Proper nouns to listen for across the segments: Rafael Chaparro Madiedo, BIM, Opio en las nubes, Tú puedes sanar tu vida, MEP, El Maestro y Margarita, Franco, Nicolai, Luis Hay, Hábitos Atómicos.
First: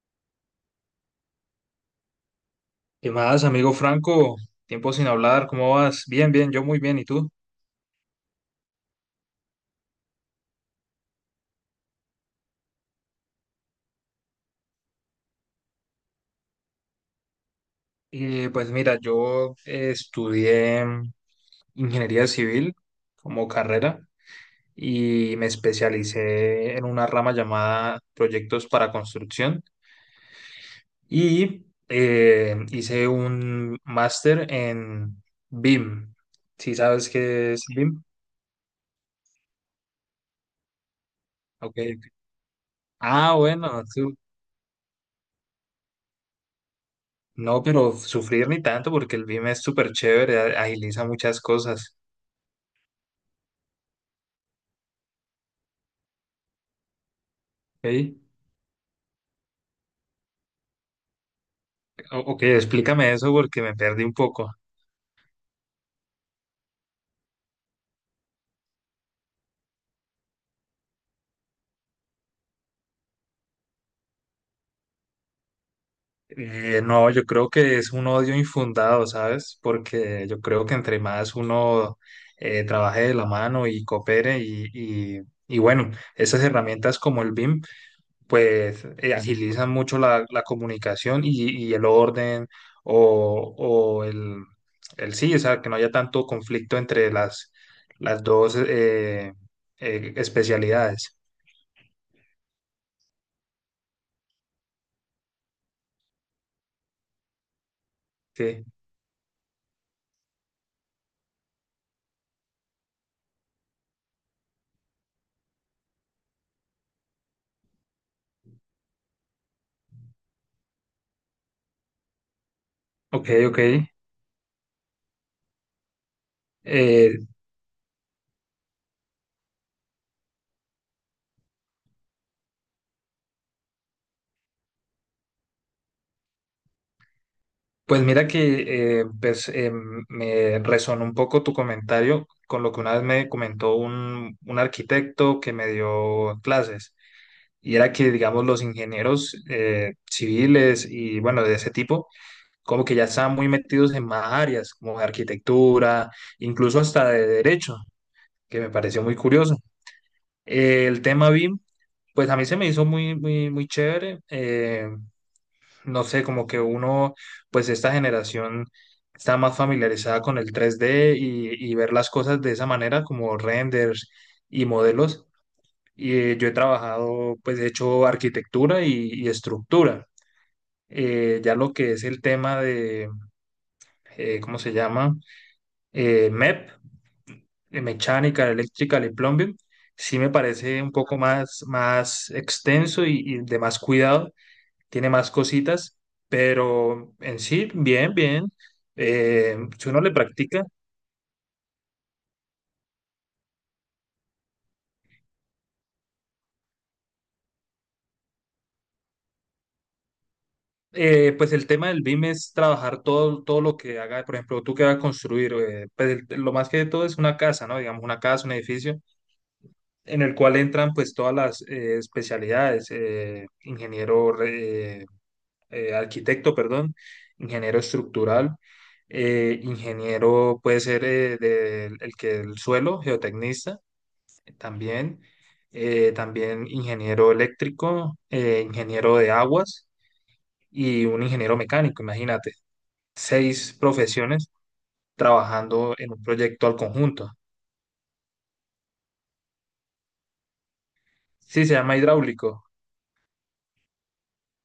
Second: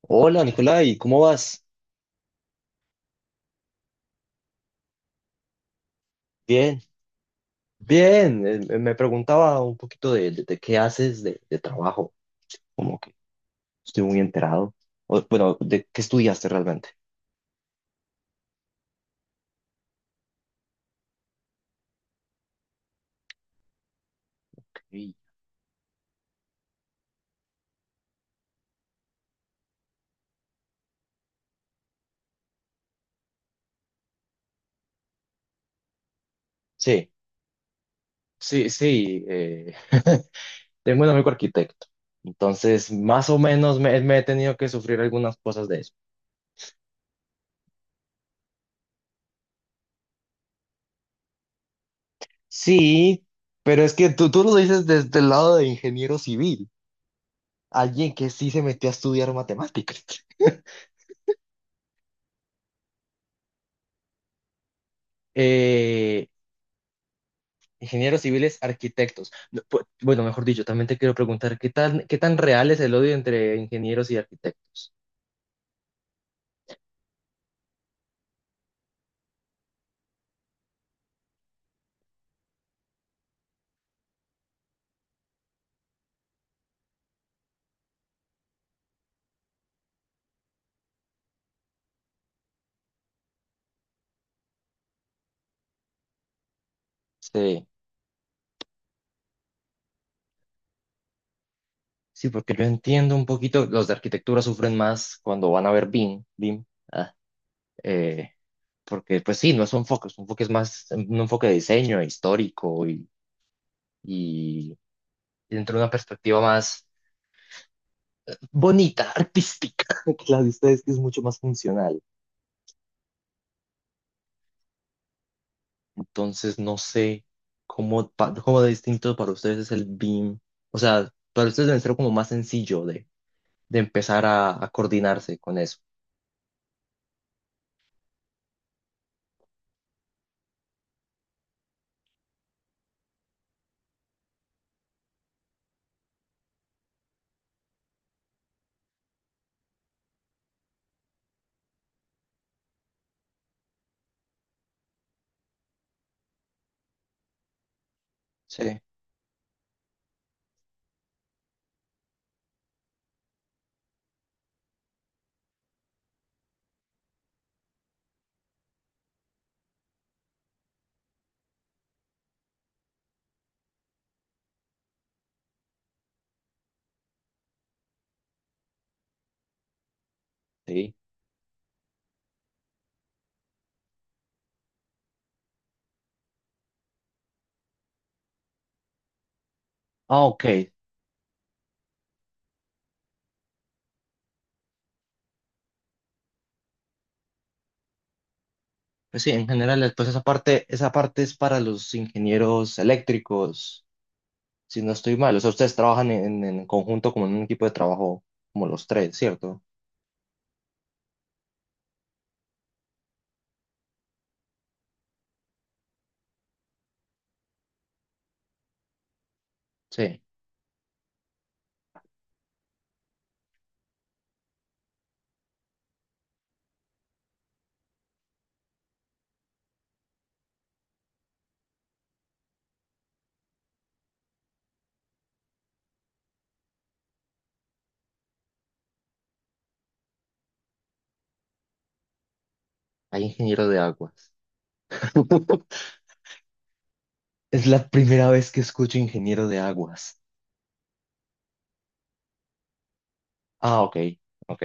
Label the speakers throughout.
Speaker 1: Hola, Nicolai, ¿cómo vas?
Speaker 2: ¿Qué más, amigo Franco? Tiempo sin hablar, ¿cómo vas? Bien, bien, yo muy
Speaker 1: Bien,
Speaker 2: bien, ¿y tú?
Speaker 1: bien. Me preguntaba un poquito de qué haces de trabajo, como que estoy muy enterado. O, bueno, ¿de qué estudiaste realmente?
Speaker 2: Pues mira, yo estudié ingeniería civil como carrera
Speaker 1: Sí,
Speaker 2: y me especialicé en una rama llamada proyectos para construcción y hice un máster en BIM. ¿Sí sabes
Speaker 1: sí,
Speaker 2: qué es BIM?
Speaker 1: sí. Sí, tengo un amigo
Speaker 2: Ok.
Speaker 1: arquitecto, entonces más
Speaker 2: Ah,
Speaker 1: o menos
Speaker 2: bueno,
Speaker 1: me, me he tenido que sufrir algunas cosas de eso.
Speaker 2: no, pero sufrir ni tanto porque el BIM es súper chévere, agiliza muchas cosas.
Speaker 1: Sí, pero es que tú lo dices desde el lado de ingeniero civil, alguien
Speaker 2: Ey,
Speaker 1: que sí se metió a estudiar matemáticas.
Speaker 2: ok, explícame eso porque me perdí un poco.
Speaker 1: Ingenieros civiles, arquitectos. No, bueno, mejor dicho, también te quiero preguntar, ¿qué tan real es el odio entre ingenieros y arquitectos?
Speaker 2: No, yo creo que es un odio infundado, ¿sabes? Porque yo creo que entre más uno trabaje de la mano y coopere y, y bueno, esas herramientas como el BIM, pues agilizan mucho la comunicación y el orden o el sí, o sea, que no haya tanto conflicto entre las,
Speaker 1: Sí,
Speaker 2: las dos especialidades.
Speaker 1: sí, porque yo entiendo un poquito, los de arquitectura sufren más cuando van a ver BIM, BIM, ah, eh,
Speaker 2: Sí.
Speaker 1: porque pues sí, no es un enfoque, es un enfoque es más, un enfoque de diseño, histórico y dentro de una perspectiva más bonita, artística, que la de ustedes, que es mucho más funcional.
Speaker 2: Ok, ok.
Speaker 1: Entonces, no sé
Speaker 2: Eh,
Speaker 1: cómo, cómo de distinto para ustedes es el BIM. O sea, para ustedes debe ser como más sencillo de empezar a coordinarse con eso.
Speaker 2: pues mira que pues, me resonó un poco tu comentario con lo que una vez me comentó un arquitecto que me dio clases. Y era que, digamos, los ingenieros civiles y, bueno, de ese tipo, como que ya estaban muy metidos en más áreas, como de arquitectura, incluso hasta de derecho, que me
Speaker 1: Sí.
Speaker 2: pareció muy curioso. El tema BIM, pues a mí se me hizo muy, muy, muy chévere. No sé, como que uno, pues esta generación está más familiarizada con el 3D y ver las cosas de esa manera, como renders y modelos. Y yo he trabajado, pues he hecho arquitectura y estructura.
Speaker 1: Sí.
Speaker 2: Ya lo que es el tema de, ¿cómo se llama? MEP, Mechanical, Electrical y Plumbing, sí
Speaker 1: Ah,
Speaker 2: me
Speaker 1: ok.
Speaker 2: parece un poco más extenso y de más cuidado tiene más cositas, pero en sí, bien, bien.
Speaker 1: Pues sí, en
Speaker 2: Si
Speaker 1: general,
Speaker 2: uno
Speaker 1: pues
Speaker 2: le
Speaker 1: esa
Speaker 2: practica,
Speaker 1: parte, esa parte es para los ingenieros eléctricos, si no estoy mal. O sea, ustedes trabajan en conjunto como en un equipo de trabajo, como los tres, ¿cierto?
Speaker 2: pues el tema del BIM es trabajar todo, todo lo que haga, por ejemplo, tú que vas a construir, pues lo más que todo es una casa, ¿no? Digamos, una casa, un edificio,
Speaker 1: Sí.
Speaker 2: en el cual entran pues todas las especialidades, ingeniero, arquitecto, perdón, ingeniero estructural, ingeniero puede ser el que el suelo, geotecnista también, también ingeniero eléctrico, ingeniero de aguas y un ingeniero mecánico, imagínate,
Speaker 1: Hay ingeniero
Speaker 2: seis
Speaker 1: de aguas.
Speaker 2: profesiones trabajando en un proyecto al conjunto.
Speaker 1: Es la primera vez que escucho ingeniero de aguas.
Speaker 2: Sí, se llama hidráulico.
Speaker 1: Ah, ok. Ok.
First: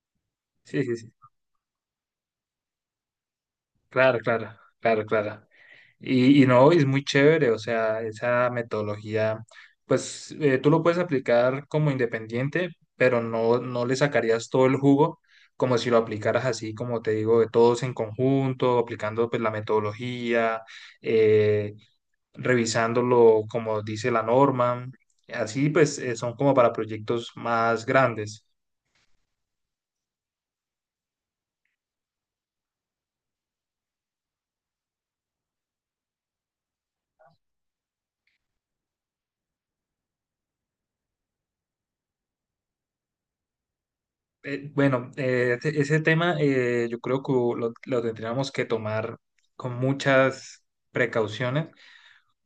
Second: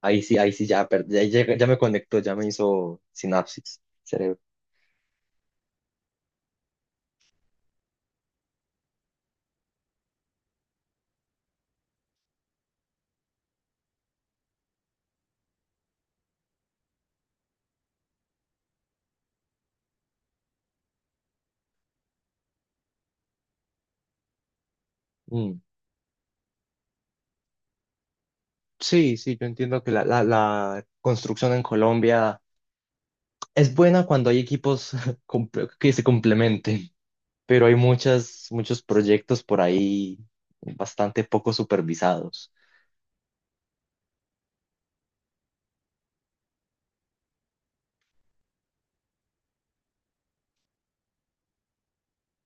Speaker 1: Ahí sí,
Speaker 2: Sí,
Speaker 1: ya,
Speaker 2: sí, sí.
Speaker 1: ya me conectó, ya me hizo sinapsis,
Speaker 2: Claro,
Speaker 1: cerebro.
Speaker 2: claro, claro, claro. Y no, es muy chévere, o sea, esa metodología, pues tú lo puedes aplicar como independiente, pero no, no le sacarías todo el jugo como si lo aplicaras así, como te digo, de todos en conjunto, aplicando pues la metodología, eh, revisándolo como dice la norma.
Speaker 1: Mm,
Speaker 2: Así pues son como para proyectos más grandes.
Speaker 1: sí, sí, yo entiendo que la construcción en Colombia es buena cuando hay equipos que se complementen, pero hay muchas, muchos proyectos por ahí bastante poco supervisados.
Speaker 2: Bueno, ese tema yo creo que lo tendríamos que tomar con muchas precauciones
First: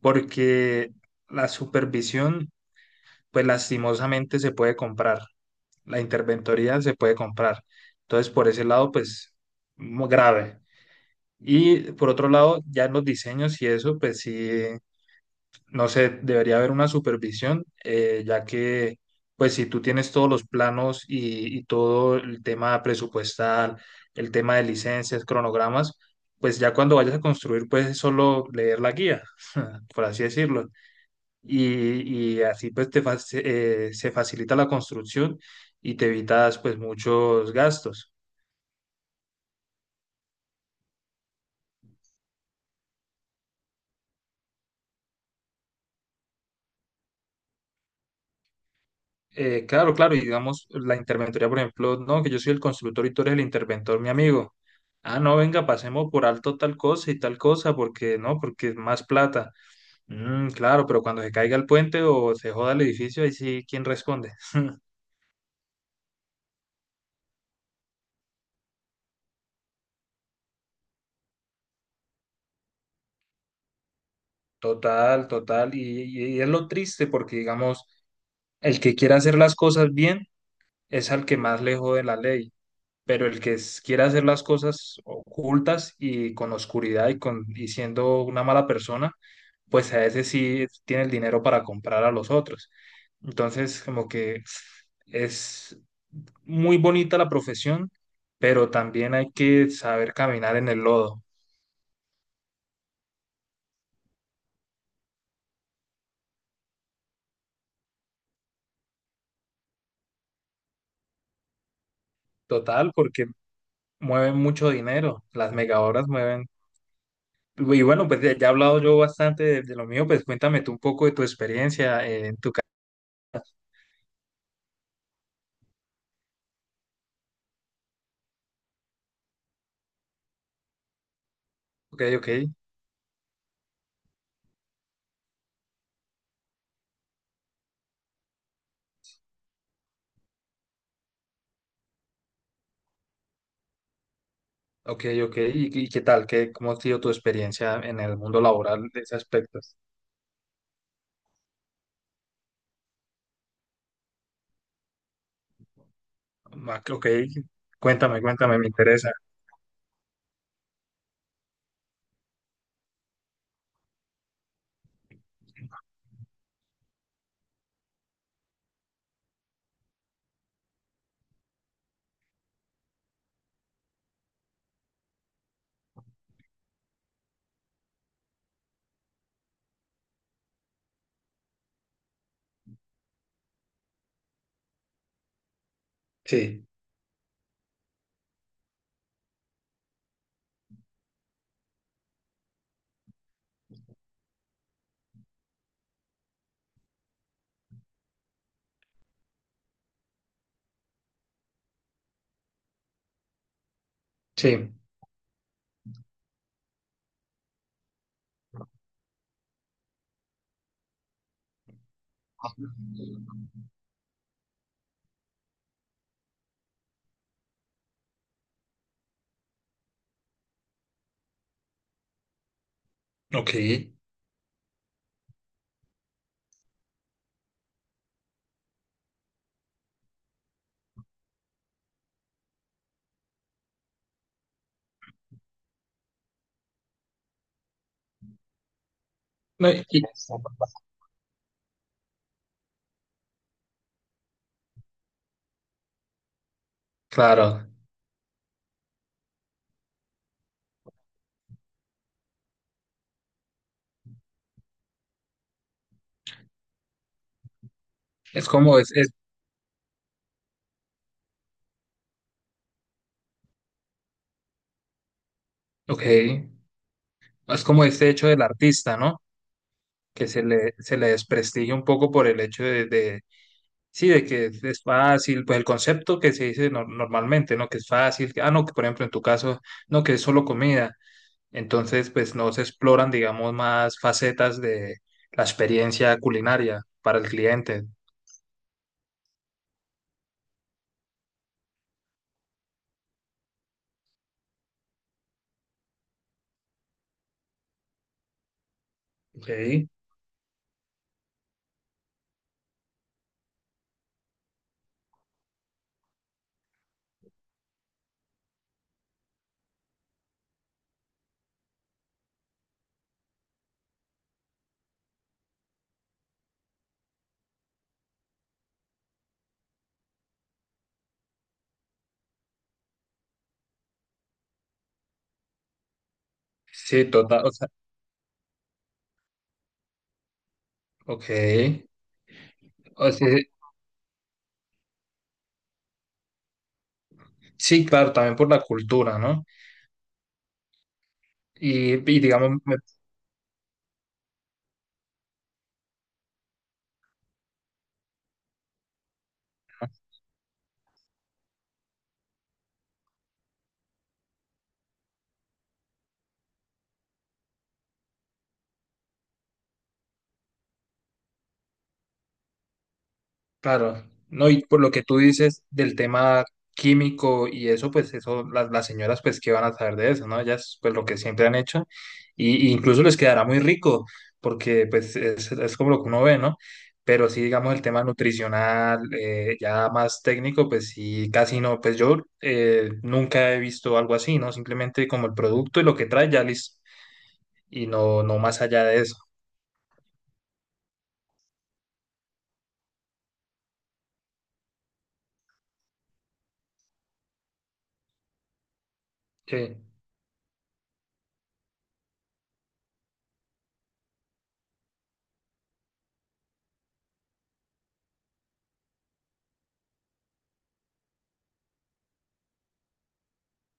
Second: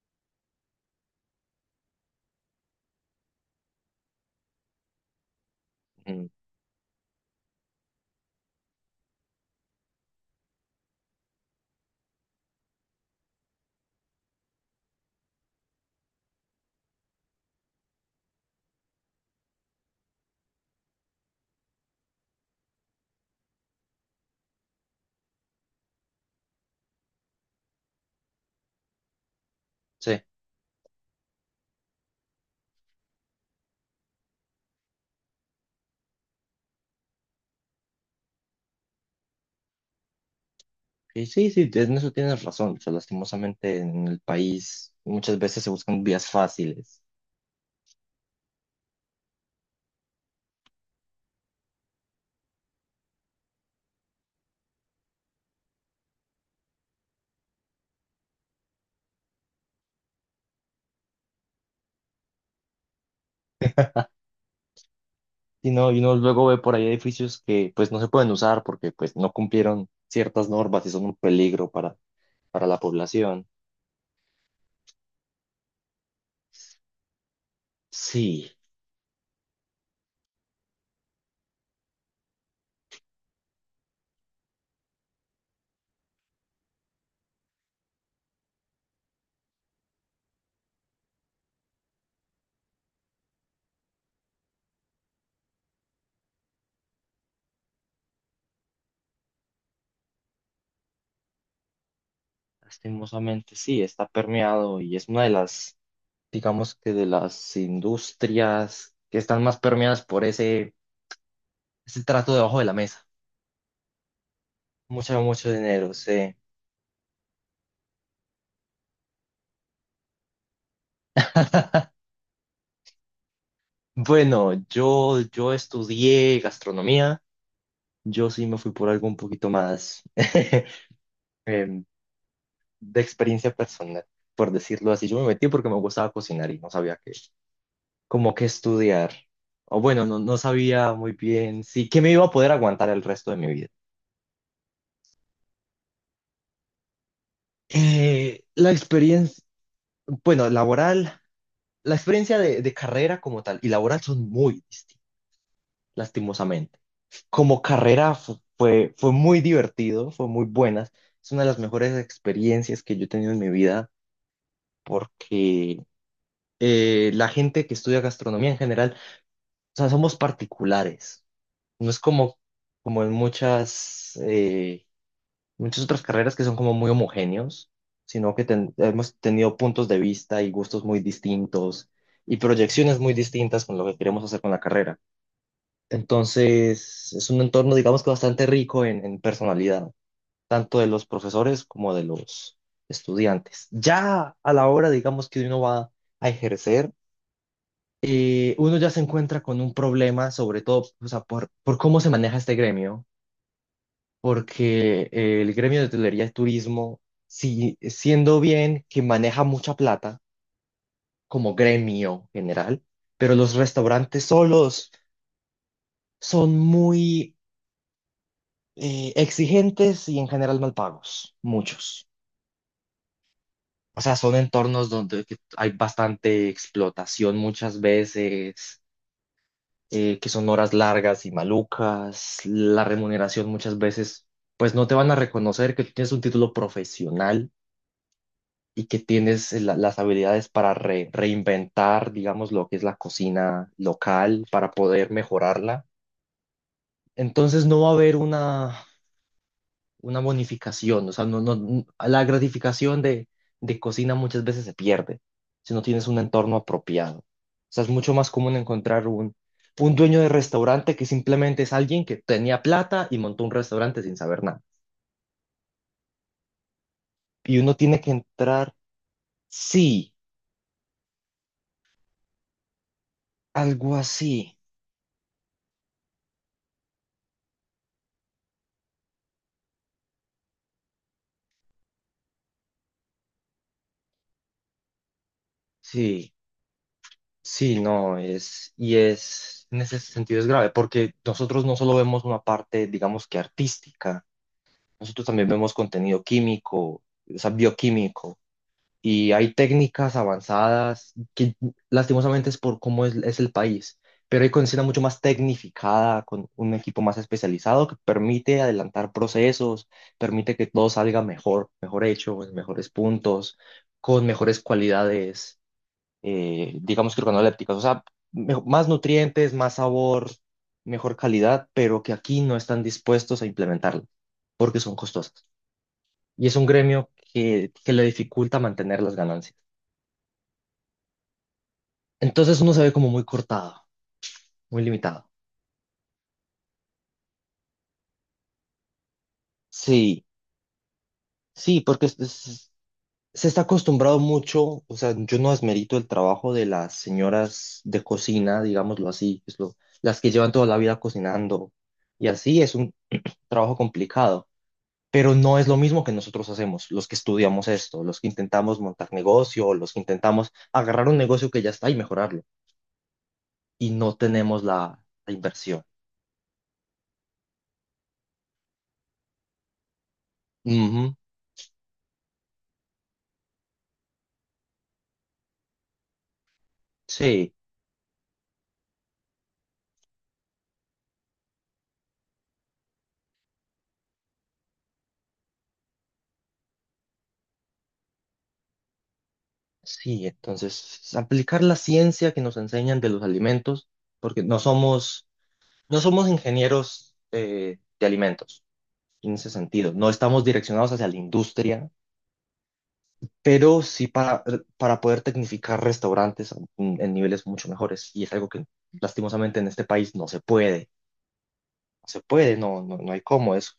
Speaker 2: porque la supervisión, pues lastimosamente se puede comprar, la
Speaker 1: Mm,
Speaker 2: interventoría se puede comprar. Entonces, por ese lado, pues muy grave. Y por otro lado, ya en los diseños y eso, pues sí, no sé, debería haber una supervisión, ya que, pues, si tú tienes todos los planos y todo el tema presupuestal, el tema de licencias, cronogramas, pues ya cuando vayas a construir, pues es solo leer la guía, por
Speaker 1: sí,
Speaker 2: así decirlo. Y así, pues, se facilita la construcción y te evitas, pues, muchos gastos.
Speaker 1: y sí, sí, en eso tienes razón. O sea, lastimosamente en el país muchas veces se buscan vías fáciles.
Speaker 2: Claro, claro, y digamos, la interventoría, por ejemplo, no, que yo soy el constructor y tú eres el interventor, mi amigo. Ah, no, venga, pasemos por alto tal cosa y tal cosa, porque no, porque es más plata. Claro, pero cuando se caiga el puente o se joda el edificio, ahí sí, ¿quién responde?
Speaker 1: Y no, y uno luego ve por ahí edificios que pues no se pueden usar porque pues no cumplieron ciertas normas y son un peligro para la población.
Speaker 2: Total, total, y es lo triste porque, digamos,
Speaker 1: Sí,
Speaker 2: el que quiere hacer las cosas bien es al que más le jode la ley. Pero el que quiera hacer las cosas ocultas y con oscuridad y siendo una mala persona, pues a ese sí tiene el dinero para comprar a los otros. Entonces, como que es muy bonita la profesión, pero también hay que saber caminar en el lodo,
Speaker 1: lastimosamente sí, está permeado y es una de las, digamos que de las industrias que están más permeadas por ese, ese trato debajo de la
Speaker 2: total,
Speaker 1: mesa.
Speaker 2: porque mueven mucho
Speaker 1: Mucho,
Speaker 2: dinero,
Speaker 1: mucho
Speaker 2: las
Speaker 1: dinero,
Speaker 2: megahoras
Speaker 1: sí.
Speaker 2: mueven. Y bueno, pues ya he hablado yo bastante de lo mío, pues cuéntame tú un poco de tu experiencia en tu carrera.
Speaker 1: Bueno, yo estudié gastronomía, yo sí me fui por algo un poquito más. em,
Speaker 2: Ok, ok.
Speaker 1: de experiencia personal, por decirlo así. Yo me metí porque me gustaba cocinar y no sabía qué, como que estudiar. O bueno, no, no sabía muy bien si que me iba a poder aguantar el resto de mi vida.
Speaker 2: Ok, ok. ¿Y qué tal? ¿Cómo ha sido tu experiencia en el mundo
Speaker 1: La
Speaker 2: laboral de ese
Speaker 1: experiencia,
Speaker 2: aspecto?
Speaker 1: bueno, laboral, la experiencia de carrera como tal y laboral son muy distintas, lastimosamente.
Speaker 2: Ok,
Speaker 1: Como carrera
Speaker 2: cuéntame,
Speaker 1: fu-
Speaker 2: cuéntame, me
Speaker 1: fue,
Speaker 2: interesa.
Speaker 1: fue muy divertido, fue muy buena. Es una de las mejores experiencias que yo he tenido en mi vida porque la gente que estudia gastronomía en general. O sea, somos particulares. No es como en muchas otras carreras que son como muy homogéneos, sino que hemos tenido puntos de vista y gustos muy distintos y proyecciones muy distintas con lo que queremos hacer con la carrera.
Speaker 2: Sí,
Speaker 1: Entonces, es un entorno, digamos que bastante rico en personalidad, tanto de los profesores como de los estudiantes. Ya a la hora, digamos, que uno va a ejercer, uno ya se encuentra con un problema, sobre todo, o sea, por cómo se maneja este gremio,
Speaker 2: sí.
Speaker 1: porque el gremio de hotelería y turismo, si, siendo bien que maneja mucha plata como gremio general, pero los restaurantes solos son muy exigentes y en general mal pagos, muchos.
Speaker 2: Ok.
Speaker 1: O sea, son entornos donde que hay bastante explotación muchas veces, que son horas largas y malucas, la remuneración muchas veces, pues no te van a reconocer que tienes un título profesional y que tienes
Speaker 2: No,
Speaker 1: las habilidades para reinventar, digamos, lo que es la cocina local, para poder mejorarla. Entonces
Speaker 2: claro,
Speaker 1: no va a haber una bonificación, o sea, no, no, la gratificación de cocina muchas veces se pierde si no tienes un entorno apropiado. O sea, es mucho más
Speaker 2: es
Speaker 1: común
Speaker 2: como
Speaker 1: encontrar
Speaker 2: es,
Speaker 1: un dueño de restaurante que simplemente es alguien que tenía plata y montó un restaurante sin saber nada.
Speaker 2: ok,
Speaker 1: Y
Speaker 2: es
Speaker 1: uno
Speaker 2: como
Speaker 1: tiene
Speaker 2: este
Speaker 1: que
Speaker 2: hecho del
Speaker 1: entrar,
Speaker 2: artista, ¿no?
Speaker 1: sí,
Speaker 2: Que se le desprestigia un poco por el hecho
Speaker 1: algo
Speaker 2: sí, de que
Speaker 1: así,
Speaker 2: es fácil, pues el concepto que se dice normalmente, ¿no? Que es fácil, que, ah, no, que por ejemplo en tu caso, no, que es solo comida. Entonces, pues no se exploran, digamos, más facetas de la experiencia
Speaker 1: sí.
Speaker 2: culinaria para el
Speaker 1: Sí,
Speaker 2: cliente.
Speaker 1: no, es, y es, en ese sentido es grave, porque nosotros no solo vemos una parte, digamos que artística, nosotros también vemos contenido químico, o sea, bioquímico, y
Speaker 2: Ok,
Speaker 1: hay técnicas avanzadas que lastimosamente es por cómo es el país, pero hay cocina mucho más tecnificada, con un equipo más especializado que permite adelantar procesos, permite que todo salga mejor, mejor hecho, en mejores puntos, con mejores cualidades, digamos que organolépticas, o sea, más nutrientes, más sabor, mejor calidad, pero que aquí no están dispuestos a implementarlo porque son costosas. Y es un
Speaker 2: sí,
Speaker 1: gremio
Speaker 2: total, o sea,
Speaker 1: que le dificulta mantener las ganancias.
Speaker 2: ok.
Speaker 1: Entonces uno se ve como
Speaker 2: O
Speaker 1: muy
Speaker 2: sea,
Speaker 1: cortado, muy limitado.
Speaker 2: sí, claro, también por la cultura, ¿no?
Speaker 1: Sí, sí,
Speaker 2: Y,
Speaker 1: porque
Speaker 2: y digamos.
Speaker 1: se está acostumbrado mucho, o sea, yo no desmerito el trabajo de las señoras de cocina, digámoslo así, es las que llevan toda la vida cocinando y así es un trabajo complicado, pero no es lo mismo que nosotros hacemos, los que estudiamos esto, los que intentamos montar negocio, los que intentamos agarrar un negocio que ya está y mejorarlo y
Speaker 2: Claro,
Speaker 1: no
Speaker 2: no, y
Speaker 1: tenemos
Speaker 2: por lo
Speaker 1: la,
Speaker 2: que tú
Speaker 1: la
Speaker 2: dices
Speaker 1: inversión.
Speaker 2: del tema químico y eso, pues eso, las señoras, pues, ¿qué van a saber de eso, no? Ellas, pues, lo
Speaker 1: Ujú,
Speaker 2: que siempre han hecho, y incluso les quedará muy rico, porque, pues, es como lo que uno ve, ¿no? Pero sí,
Speaker 1: sí.
Speaker 2: digamos, el tema nutricional, ya más técnico, pues sí, casi no, pues yo nunca he visto algo así, ¿no? Simplemente como el producto y lo que trae, ya listo, y no, no más allá de eso.
Speaker 1: Sí, entonces aplicar la ciencia que nos enseñan de los alimentos, porque no somos ingenieros de alimentos en ese
Speaker 2: sí
Speaker 1: sentido, no estamos direccionados hacia la industria, pero sí para poder tecnificar restaurantes en niveles mucho mejores, y es algo que lastimosamente en este país no se puede, no se puede, no, no, no hay cómo, es,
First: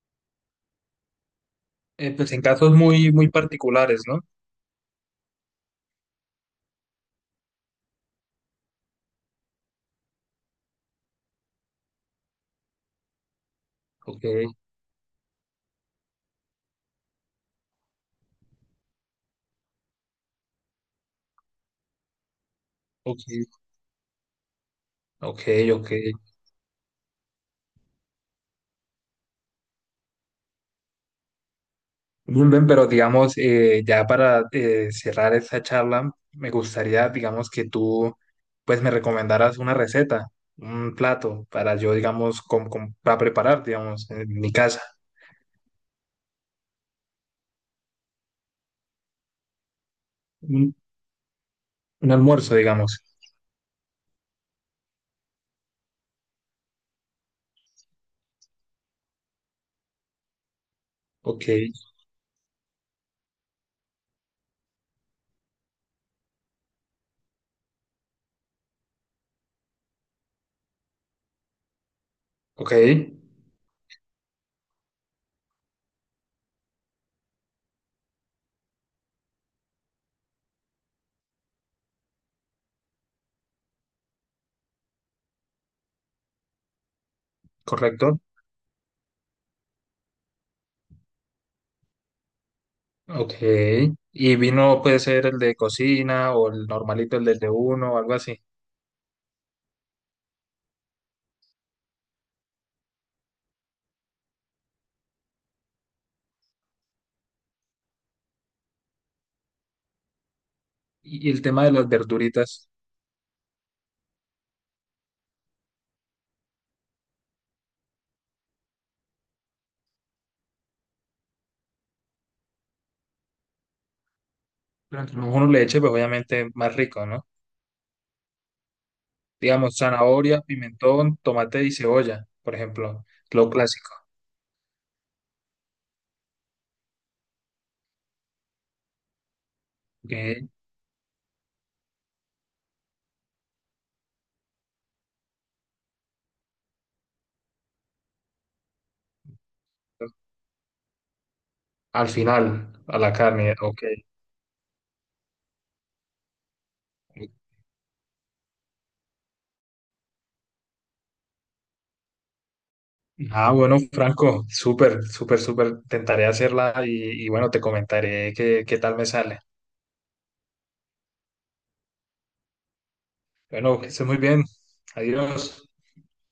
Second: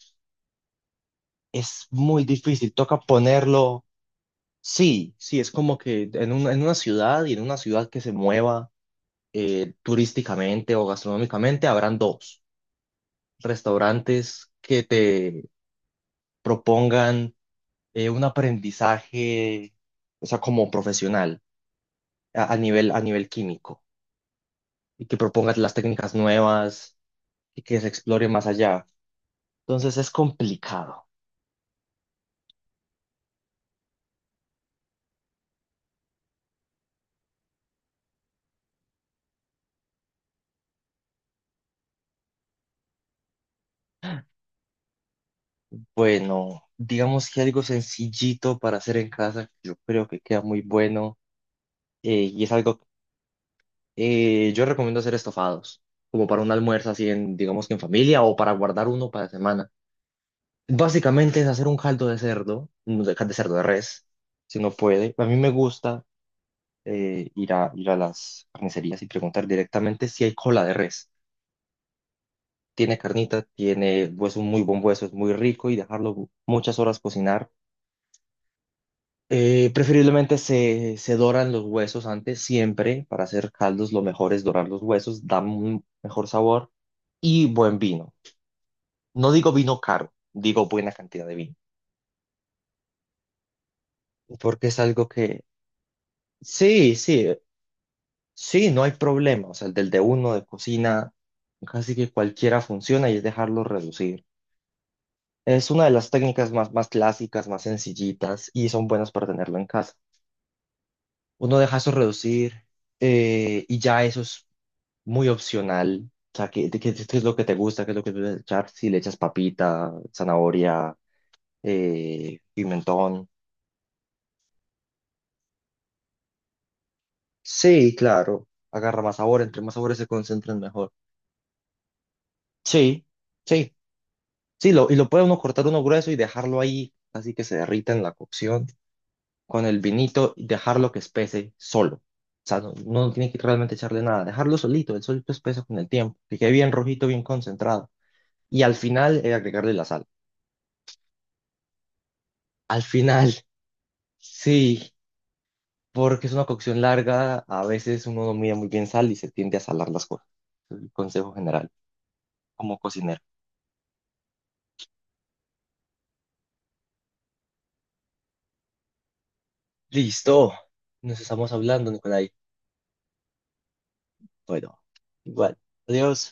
Speaker 1: es
Speaker 2: eh,
Speaker 1: muy
Speaker 2: pues en
Speaker 1: difícil,
Speaker 2: casos
Speaker 1: toca
Speaker 2: muy, muy
Speaker 1: ponerlo,
Speaker 2: particulares, ¿no?
Speaker 1: sí, sí, es como que en en una ciudad y en una ciudad que se mueva turísticamente o gastronómicamente, habrán dos
Speaker 2: Ok,
Speaker 1: restaurantes que te propongan un aprendizaje, o sea, como profesional a nivel
Speaker 2: ok.
Speaker 1: químico y que
Speaker 2: Ok,
Speaker 1: propongas las
Speaker 2: ok.
Speaker 1: técnicas nuevas y que se explore más allá. Entonces es complicado.
Speaker 2: Bien, bien, pero digamos, ya para cerrar esta charla, me gustaría, digamos, que tú, pues, me recomendaras una receta, un plato para yo, digamos, para preparar, digamos, en mi casa,
Speaker 1: Bueno, digamos que algo sencillito para hacer en casa, yo creo que queda muy
Speaker 2: un,
Speaker 1: bueno
Speaker 2: un
Speaker 1: y es
Speaker 2: almuerzo,
Speaker 1: algo
Speaker 2: digamos.
Speaker 1: Yo recomiendo hacer estofados, como para un almuerzo así digamos que en familia o para guardar uno para semana. Básicamente
Speaker 2: Ok,
Speaker 1: es hacer un caldo de cerdo, no de cerdo de res, si no puede. A mí me gusta ir a las carnicerías y preguntar directamente si hay cola de res.
Speaker 2: ok,
Speaker 1: Tiene carnita, tiene hueso, un muy buen hueso, es muy rico y dejarlo muchas horas cocinar. Preferiblemente se doran los huesos antes, siempre, para hacer caldos lo mejor es dorar los huesos, da un mejor sabor y buen vino.
Speaker 2: correcto.
Speaker 1: No digo vino caro, digo buena cantidad de vino,
Speaker 2: Ok. Y
Speaker 1: porque es
Speaker 2: vino puede
Speaker 1: algo
Speaker 2: ser el
Speaker 1: que,
Speaker 2: de cocina o el
Speaker 1: sí,
Speaker 2: normalito, el
Speaker 1: sí,
Speaker 2: del de uno o algo así.
Speaker 1: sí, no hay problema, o sea, el del de uno de cocina, casi que cualquiera funciona y es dejarlo reducir. Es una de las técnicas más clásicas, más sencillitas y son buenas para tenerlo en casa.
Speaker 2: Y el
Speaker 1: Uno
Speaker 2: tema de
Speaker 1: deja
Speaker 2: las
Speaker 1: eso reducir
Speaker 2: verduritas,
Speaker 1: y ya eso es muy opcional. O sea, qué es lo que te gusta? ¿Qué es lo que te gusta echar? Si le echas papita, zanahoria, pimentón.
Speaker 2: pero entre más uno le eche, pues obviamente más rico, ¿no?
Speaker 1: Sí, claro. Agarra más sabor, entre más
Speaker 2: Digamos,
Speaker 1: sabores se
Speaker 2: zanahoria,
Speaker 1: concentran mejor.
Speaker 2: pimentón, tomate y cebolla, por ejemplo,
Speaker 1: Sí,
Speaker 2: lo
Speaker 1: sí.
Speaker 2: clásico.
Speaker 1: Sí, lo, y lo puede uno cortar uno grueso y dejarlo ahí, así que se derrita en la cocción, con el vinito y
Speaker 2: Ok,
Speaker 1: dejarlo que espese solo. O sea, no, no tiene que realmente echarle nada, dejarlo solito, el solito espesa con el tiempo, que quede bien rojito, bien concentrado. Y al final, agregarle la sal.
Speaker 2: al final,
Speaker 1: Al
Speaker 2: a la
Speaker 1: final,
Speaker 2: carne, ok.
Speaker 1: sí, porque es una cocción larga, a veces uno no mide muy bien sal y se tiende a salar las cosas. Es el consejo general, como cocinero.
Speaker 2: Ah, bueno, Franco, súper, súper, súper. Intentaré hacerla y bueno, te comentaré qué tal me sale.
Speaker 1: Listo, nos estamos hablando, Nicolai.
Speaker 2: Bueno, que estés muy bien.
Speaker 1: Bueno, igual,
Speaker 2: Adiós.
Speaker 1: adiós.